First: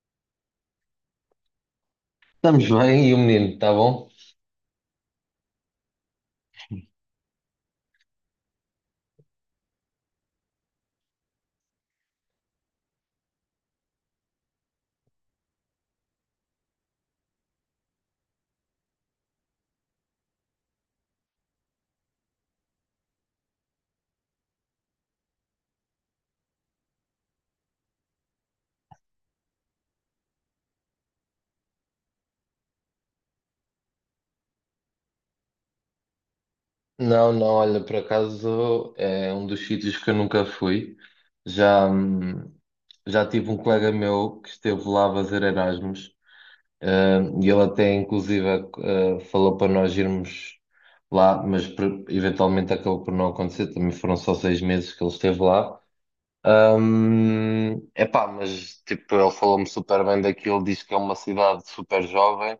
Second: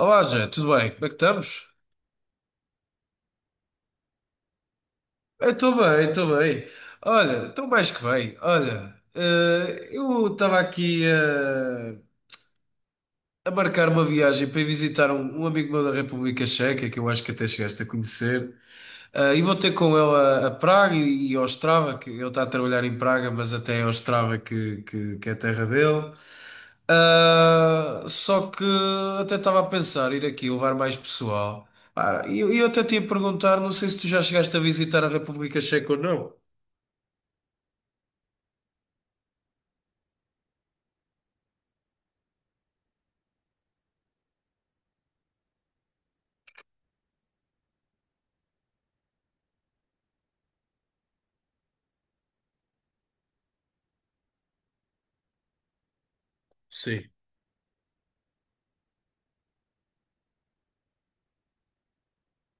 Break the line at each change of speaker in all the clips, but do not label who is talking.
Olá, Jé, tudo bem? Como é que estamos?
Estamos bem, e o menino, está bom?
Estou bem. Olha, estou mais que bem. Olha, eu estava aqui a marcar uma viagem para ir visitar um amigo meu da República Checa, que eu acho que até chegaste a conhecer. Ah, e vou ter com ele a Praga e ao Ostrava, que ele está a trabalhar em Praga, mas até é Ostrava que é a terra dele. Ah, só que até estava a pensar ir aqui levar mais pessoal. Ah, eu até te ia perguntar, não sei se tu já chegaste a visitar a República Checa ou não.
Não, não, olha, por acaso é um dos sítios que eu nunca fui. Já, já tive um colega meu que esteve lá a fazer Erasmus, e ele até inclusive falou para nós irmos lá, mas eventualmente acabou por não acontecer, também foram só 6 meses que ele esteve lá.
Sim.
É epá, mas tipo, ele falou-me super bem daquilo, diz que é uma cidade super jovem.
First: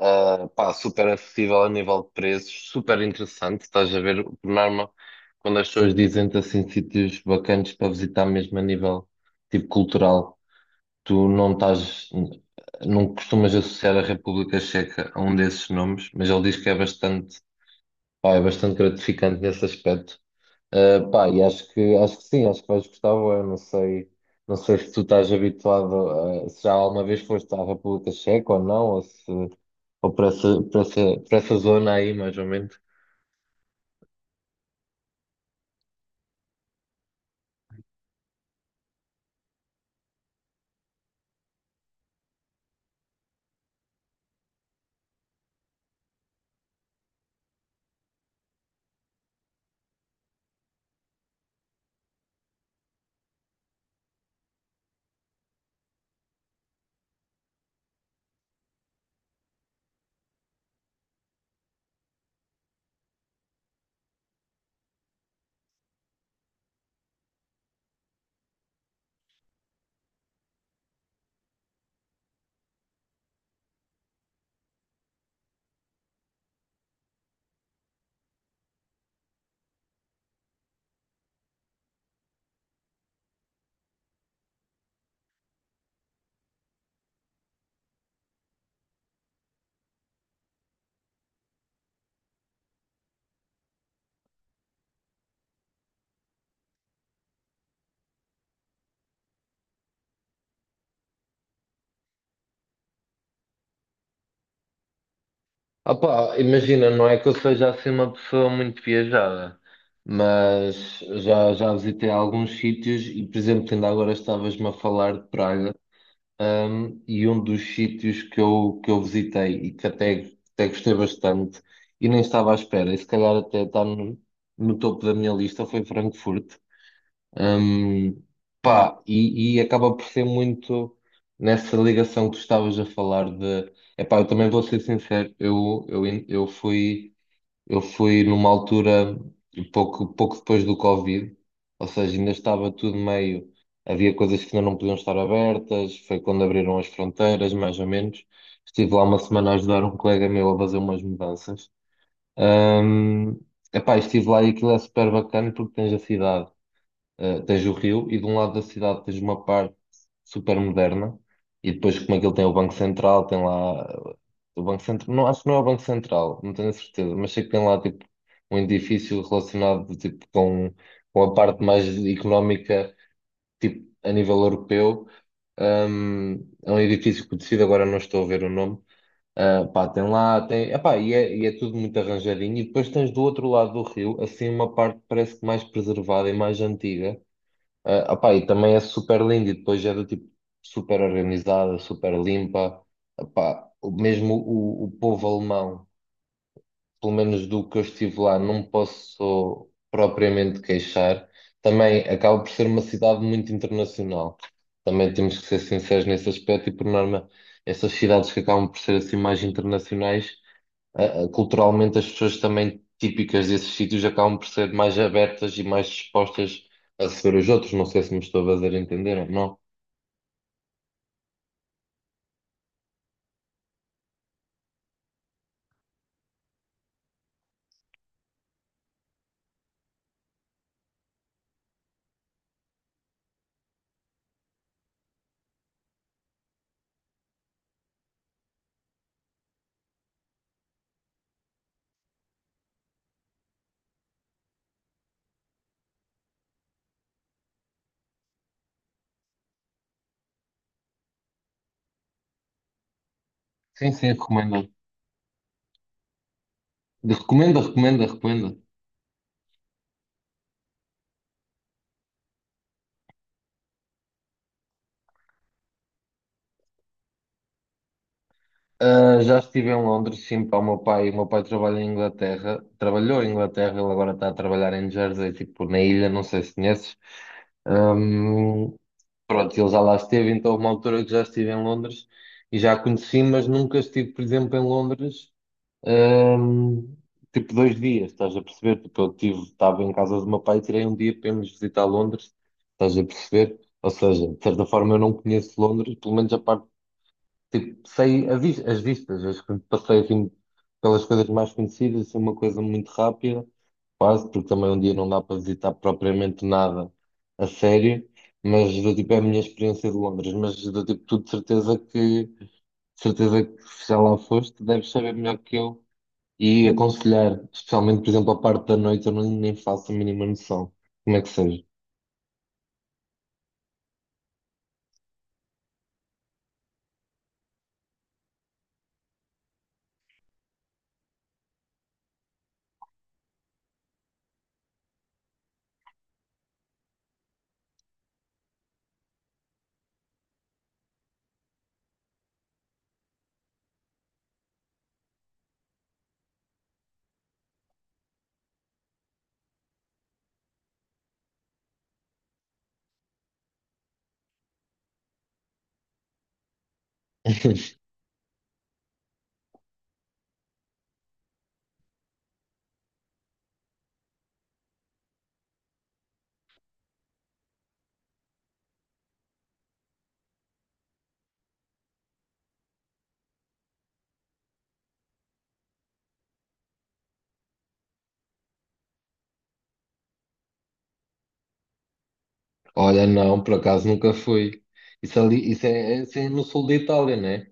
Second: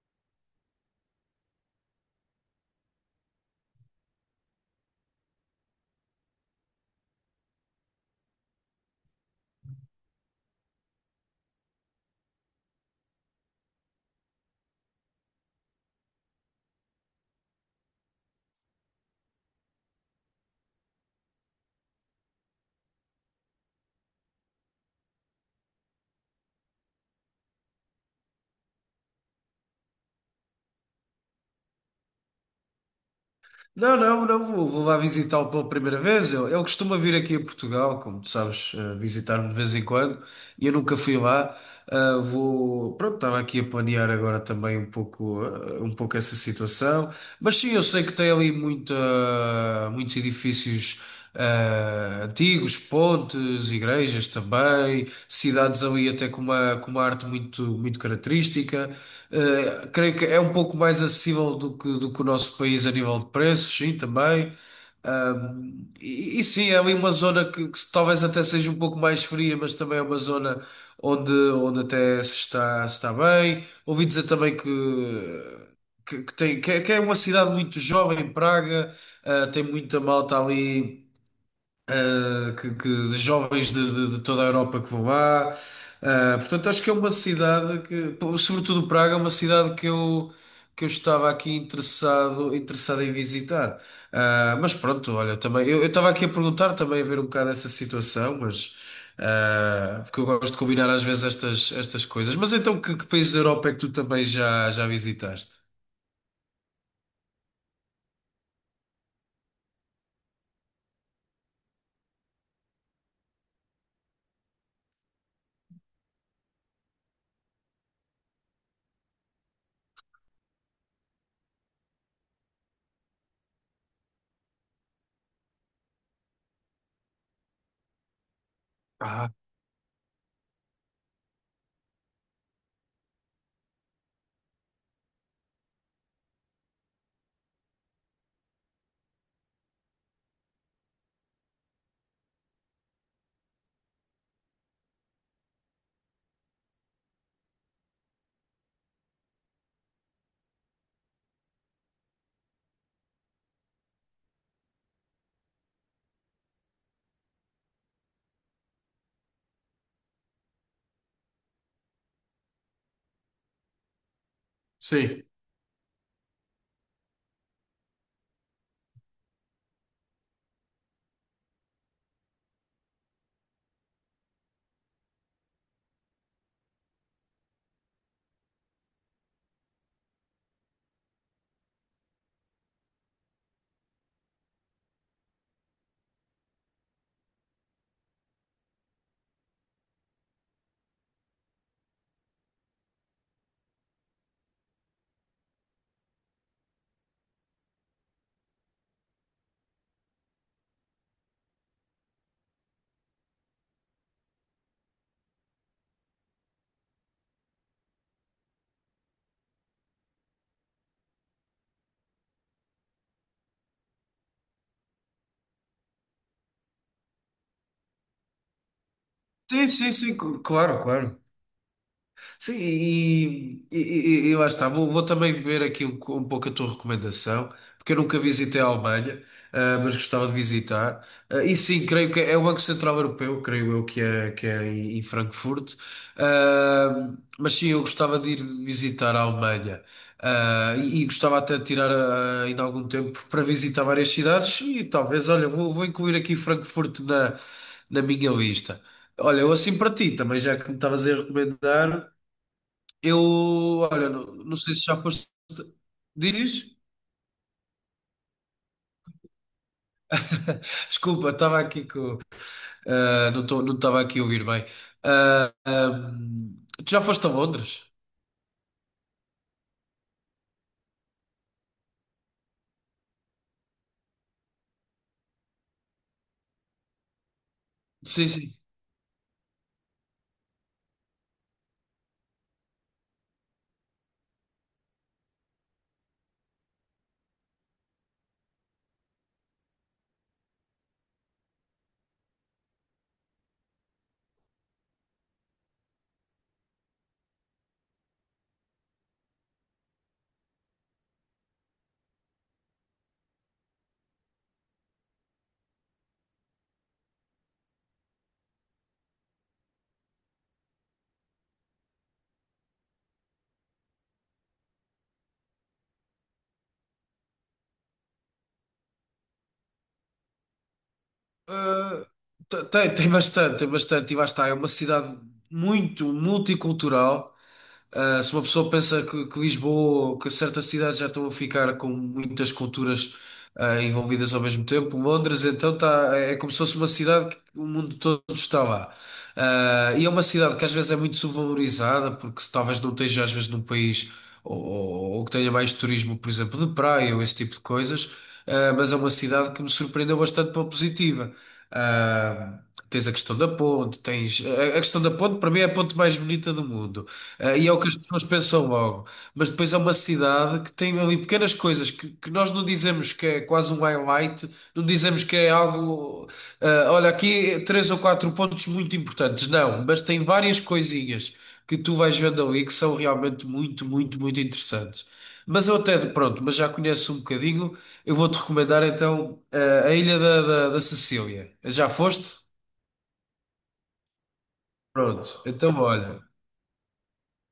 Pá, super acessível a nível de preços, super interessante. Estás a ver, por norma, quando as pessoas dizem-te assim sítios bacanas para visitar, mesmo a nível tipo cultural, tu não estás, não costumas associar a República Checa a um desses nomes, mas ele diz que é bastante, pá, é bastante gratificante nesse aspecto. Pá, e acho que sim, acho que vais gostar. Eu não sei, não sei se tu estás habituado, a, se já alguma vez foste à República Checa ou não, ou se, ou para essa zona aí, mais ou menos.
Não, não, não vou, vou lá visitá-lo pela primeira vez. Ele costuma vir aqui a Portugal, como tu sabes, visitar-me de vez em quando. E eu nunca fui lá. Ah, vou, pronto, estava aqui a planear agora também um pouco, um pouco essa situação. Mas sim, eu sei que tem ali muitos edifícios antigos, pontes, igrejas também, cidades ali até com com uma arte muito, muito característica. Creio que é um pouco mais acessível do que o nosso país a nível de preços, sim, também. E sim, é ali uma zona que talvez até seja um pouco mais fria, mas também é uma zona onde até se está bem. Ouvi dizer também que tem, que é uma cidade muito jovem, Praga, ah, tem muita malta ali de jovens de toda a Europa que vão lá. Portanto, acho que é uma cidade que, pô, sobretudo Praga, é uma cidade que eu estava aqui interessado, interessado em visitar. Mas pronto, olha, também eu estava aqui a perguntar também a ver um bocado essa situação, mas porque eu gosto de combinar às vezes estas, estas coisas. Mas então, que países da Europa é que tu também já visitaste?
Ah, pá, imagina, não é que eu seja assim uma pessoa muito viajada, mas já visitei alguns sítios e, por exemplo, ainda agora estavas-me a falar de Praga. Um, e um dos sítios que eu visitei e até gostei bastante e nem estava à espera, e se calhar até está no, no topo da minha lista, foi Frankfurt. Um, pá,
Ah,
e acaba por ser muito nessa ligação que tu estavas a falar de... Epá, eu também vou ser sincero, eu fui. Eu fui numa altura pouco depois do Covid, ou seja, ainda estava tudo meio. Havia coisas que ainda não podiam estar abertas, foi quando abriram as fronteiras, mais ou menos. Estive lá uma semana a ajudar um colega meu a fazer umas mudanças. Ahm, Epá, estive lá e aquilo é super bacana porque tens a cidade, tens o rio e de um lado da cidade tens uma parte super moderna e depois como aquilo tem o Banco Central, tem lá do Banco Central.
sim.
Não, acho que não é o Banco Central, não tenho a certeza, mas sei que tem lá tipo um edifício relacionado tipo, com a parte mais económica, tipo a nível europeu. Um, é um edifício conhecido, agora não estou a ver o nome. Ah, pá, tem lá, tem, epá, e é tudo muito arranjadinho. E depois tens do outro lado do rio, assim, uma parte que parece que mais preservada e mais antiga, ah, opá, e também é super lindo e depois é do tipo super organizada, super limpa. Opá, mesmo o povo alemão, pelo menos do que eu estive lá, não posso propriamente queixar. Também acaba por ser uma cidade muito internacional. Também temos que ser sinceros nesse aspecto e por norma essas cidades que acabam por ser assim mais internacionais, culturalmente as pessoas também típicas desses sítios acabam por ser mais abertas e mais dispostas a receber os outros. Não sei se me estou a fazer entender ou não.
Claro, claro. Sim, e lá está. Vou, vou também ver aqui um pouco a tua recomendação, porque eu nunca visitei a Alemanha, ah, mas gostava de visitar. Ah, e sim, creio que é o Banco Central Europeu, creio eu que é em Frankfurt. Ah, mas sim, eu gostava de ir visitar a Alemanha. E gostava até de tirar ainda algum tempo para visitar várias cidades e talvez, olha, vou, vou incluir aqui Frankfurt na minha lista. Olha, eu assim para ti também, já que me estavas a recomendar. Eu,
Sim, sim,
olha, não, não
recomendo.
sei se já foste. Dizes?
Recomendo, recomendo, recomendo.
Desculpa, estava aqui com. Não estava aqui a ouvir bem. Ah, ahm, Tu já foste a Londres?
Ah, já estive em Londres, sim, para o meu pai. O meu pai trabalha em Inglaterra, trabalhou em Inglaterra, ele agora está a trabalhar em Jersey, tipo na ilha, não sei se conheces.
Sim, sim.
Ahm, Pronto, ele já lá esteve, então houve uma altura que já estive em Londres e já a conheci, mas nunca estive, por exemplo, em Londres, Ahm, tipo, 2 dias, estás a perceber? Tipo, eu tive, estava em casa do meu pai e tirei um dia para irmos visitar Londres, estás a perceber? Ou seja, de certa forma eu não conheço Londres, pelo menos a parte, tipo, sei as vistas, as que passei assim pelas coisas mais conhecidas, assim, uma coisa muito rápida, quase, porque também um dia não dá para visitar propriamente nada a sério, mas do tipo, é a minha experiência de Londres, mas do tipo, tu de certeza que se já lá foste, deves saber melhor que eu e aconselhar, especialmente, por exemplo, a parte da noite, eu não nem faço a mínima noção como é que seja.
Ah, Tem, tem bastante, tem bastante. E lá está, é uma cidade muito multicultural. Se uma pessoa pensa que Lisboa ou que certas cidades já estão a ficar com muitas culturas envolvidas ao mesmo tempo, Londres então tá, é como se fosse uma cidade que o mundo todo está lá. E é uma cidade que às vezes é muito subvalorizada, porque se talvez não esteja às vezes num país ou que tenha mais turismo, por exemplo, de praia ou esse tipo de coisas, mas é uma cidade que me surpreendeu bastante pela positiva. Uh, Tens a questão da ponte, tens... A questão da ponte para mim é a ponte mais bonita do mundo. Ah, e é o que as pessoas pensam logo. Mas depois é uma cidade que tem ali pequenas coisas que nós não dizemos que é quase um highlight, não dizemos que é algo. Ah, olha, aqui três ou quatro pontos muito importantes. Não, mas tem várias coisinhas que tu vais vendo ali que são realmente muito, muito, muito interessantes. Mas eu até, pronto, mas já conheço um bocadinho, eu vou-te recomendar então ah, a Ilha da Sicília. Já foste?
Olha, não, por acaso nunca fui. Isso
Pronto,
ali,
então
isso
olha.
é no sul da Itália, né?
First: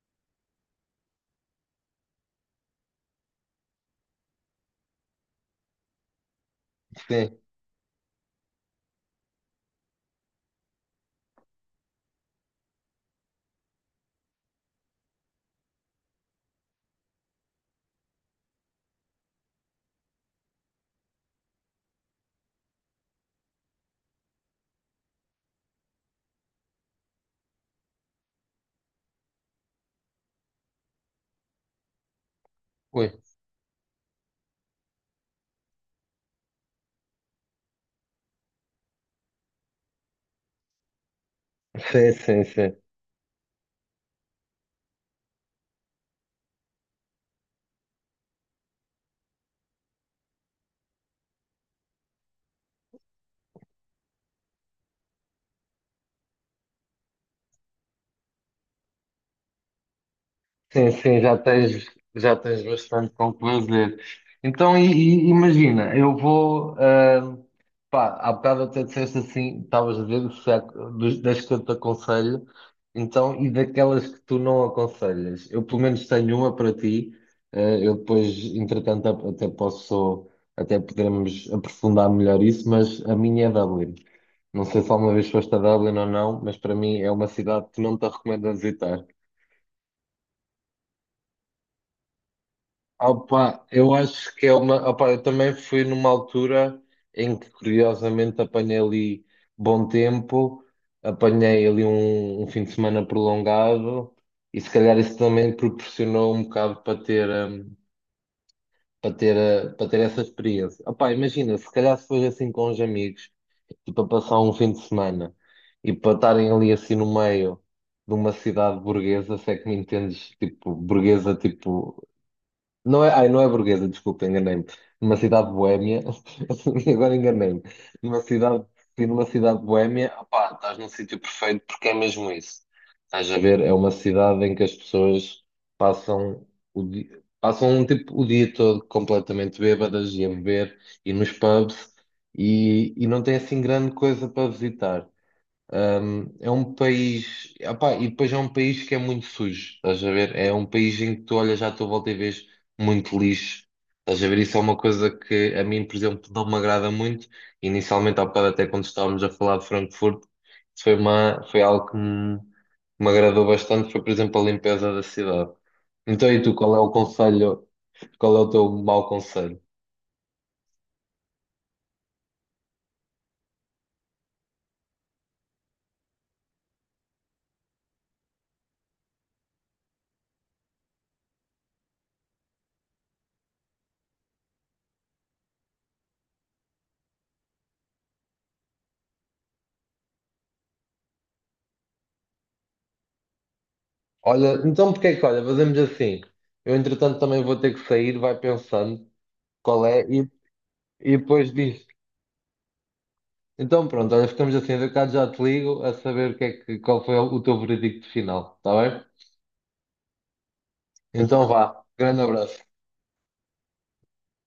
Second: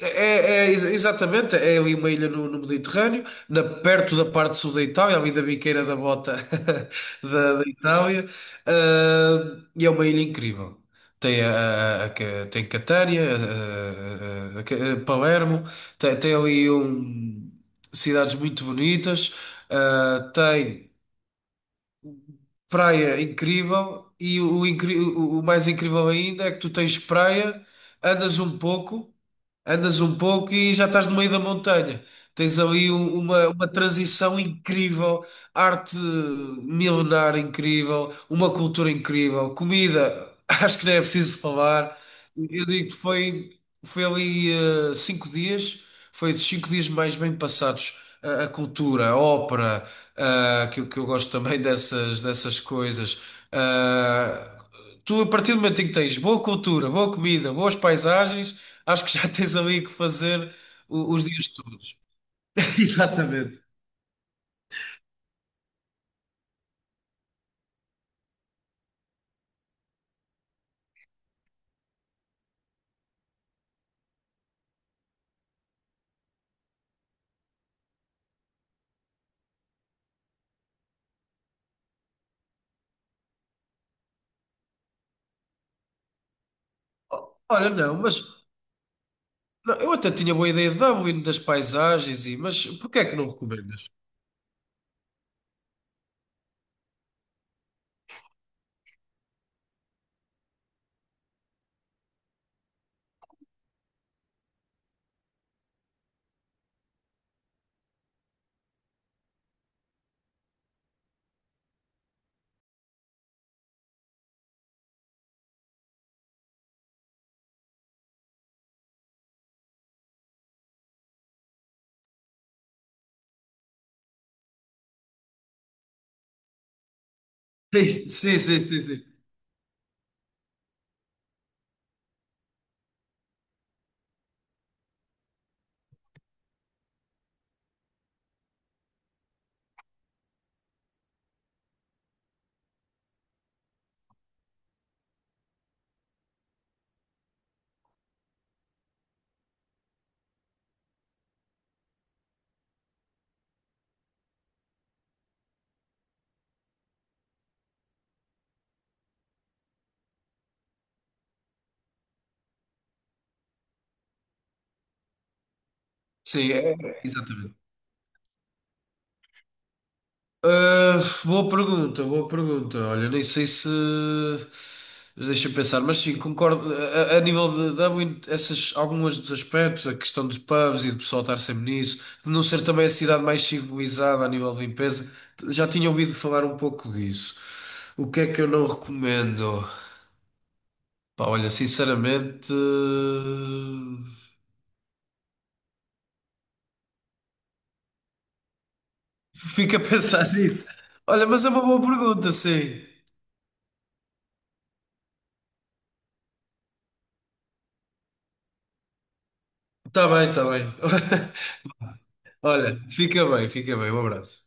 Exatamente, é ali uma ilha no Mediterrâneo, na, perto da parte sul da Itália, ali da biqueira da bota
Sim,
da Itália, ah, e é uma ilha incrível. Tem Catânia, a Palermo, tem ali um, cidades muito bonitas, ah, tem praia incrível, e o, incri- o mais incrível ainda é que tu tens praia, andas um pouco. Andas um pouco e já estás no meio da montanha. Tens ali
foi.
uma transição incrível, arte milenar incrível, uma cultura incrível, comida, acho que nem é preciso falar.
Sim, sim,
Eu
sim.
digo que foi, foi ali 5 dias, foi dos 5 dias mais bem passados. A cultura, a ópera, que eu gosto também dessas, dessas coisas. Eh, tu, a partir do momento em que tens boa cultura, boa comida, boas paisagens, acho que já tens ali que fazer
Sim, sim,
os dias todos.
já tens bastante com o que
Exatamente.
fazer. Então, e imagina, eu vou. Ah, pá, há bocado até disseste assim, estavas a ver se das que eu te aconselho, então, e daquelas que tu não aconselhas. Eu, pelo menos, tenho uma para ti. Ah, eu depois, entretanto, até posso, até poderemos aprofundar melhor isso, mas a minha é Dublin. Não sei se alguma vez foste a Dublin ou não, mas para mim é uma cidade
Olha,
que
não,
não te
mas
recomendo a visitar.
não, eu até tinha boa ideia de Dublin, das paisagens, e, mas porquê é que não
Opa,
recomendas?
eu acho que é uma. Opa, eu também fui numa altura em que, curiosamente, apanhei ali bom tempo, apanhei ali um fim de semana prolongado e, se calhar, isso também proporcionou um bocado para ter, para ter essa experiência. Opa, imagina, se calhar, se fosse assim com os amigos, tipo, a passar um fim de semana e para estarem ali assim no meio de uma cidade burguesa, se é que me entendes, tipo, burguesa, tipo. Não é, ai, não é burguesa, desculpa, enganei-me. Numa cidade boémia, agora enganei-me.
Sim,
Numa
sim, sim,
cidade,
sim,
sim,
sim.
numa cidade boémia, opá, estás num sítio perfeito porque é mesmo isso. Estás a ver, é uma cidade em que as pessoas passam o dia, passam um tipo o dia todo completamente bêbadas e a beber e nos pubs e não tem assim grande coisa para visitar. Um, é um país, opá, e depois é um país que é muito sujo, estás a ver? É um país em que tu olhas à tua volta e vês muito lixo, estás a ver? Isso é uma coisa que a mim, por exemplo, não me agrada muito. Inicialmente, há bocado, até quando estávamos a falar de Frankfurt, isso foi algo me agradou bastante, foi, por exemplo, a limpeza da cidade. Então, e tu, qual é o
É, exatamente.
conselho, qual é o teu mau conselho?
Ah, boa pergunta, boa pergunta. Olha, nem sei se. Mas deixa-me pensar, mas sim, concordo. A nível de algum- essas, alguns dos aspectos, a questão dos pubs e do pessoal estar sempre nisso, de não ser também a cidade mais civilizada a nível de limpeza, já tinha ouvido falar um pouco disso. O que é que eu não recomendo? Pá, olha, sinceramente,
Olha, então olha, fazemos assim, eu entretanto também vou ter que sair, vai pensando
fica a
qual é.
pensar nisso.
E
Olha, mas é
depois
uma boa
diz,
pergunta, sim.
então pronto, olha, ficamos assim, eu cá já te ligo a saber o que é que, qual foi o teu veredicto final, está bem?
Tá bem, tá bem.
Então vá, grande abraço.
Olha, fica bem, fica bem. Um abraço.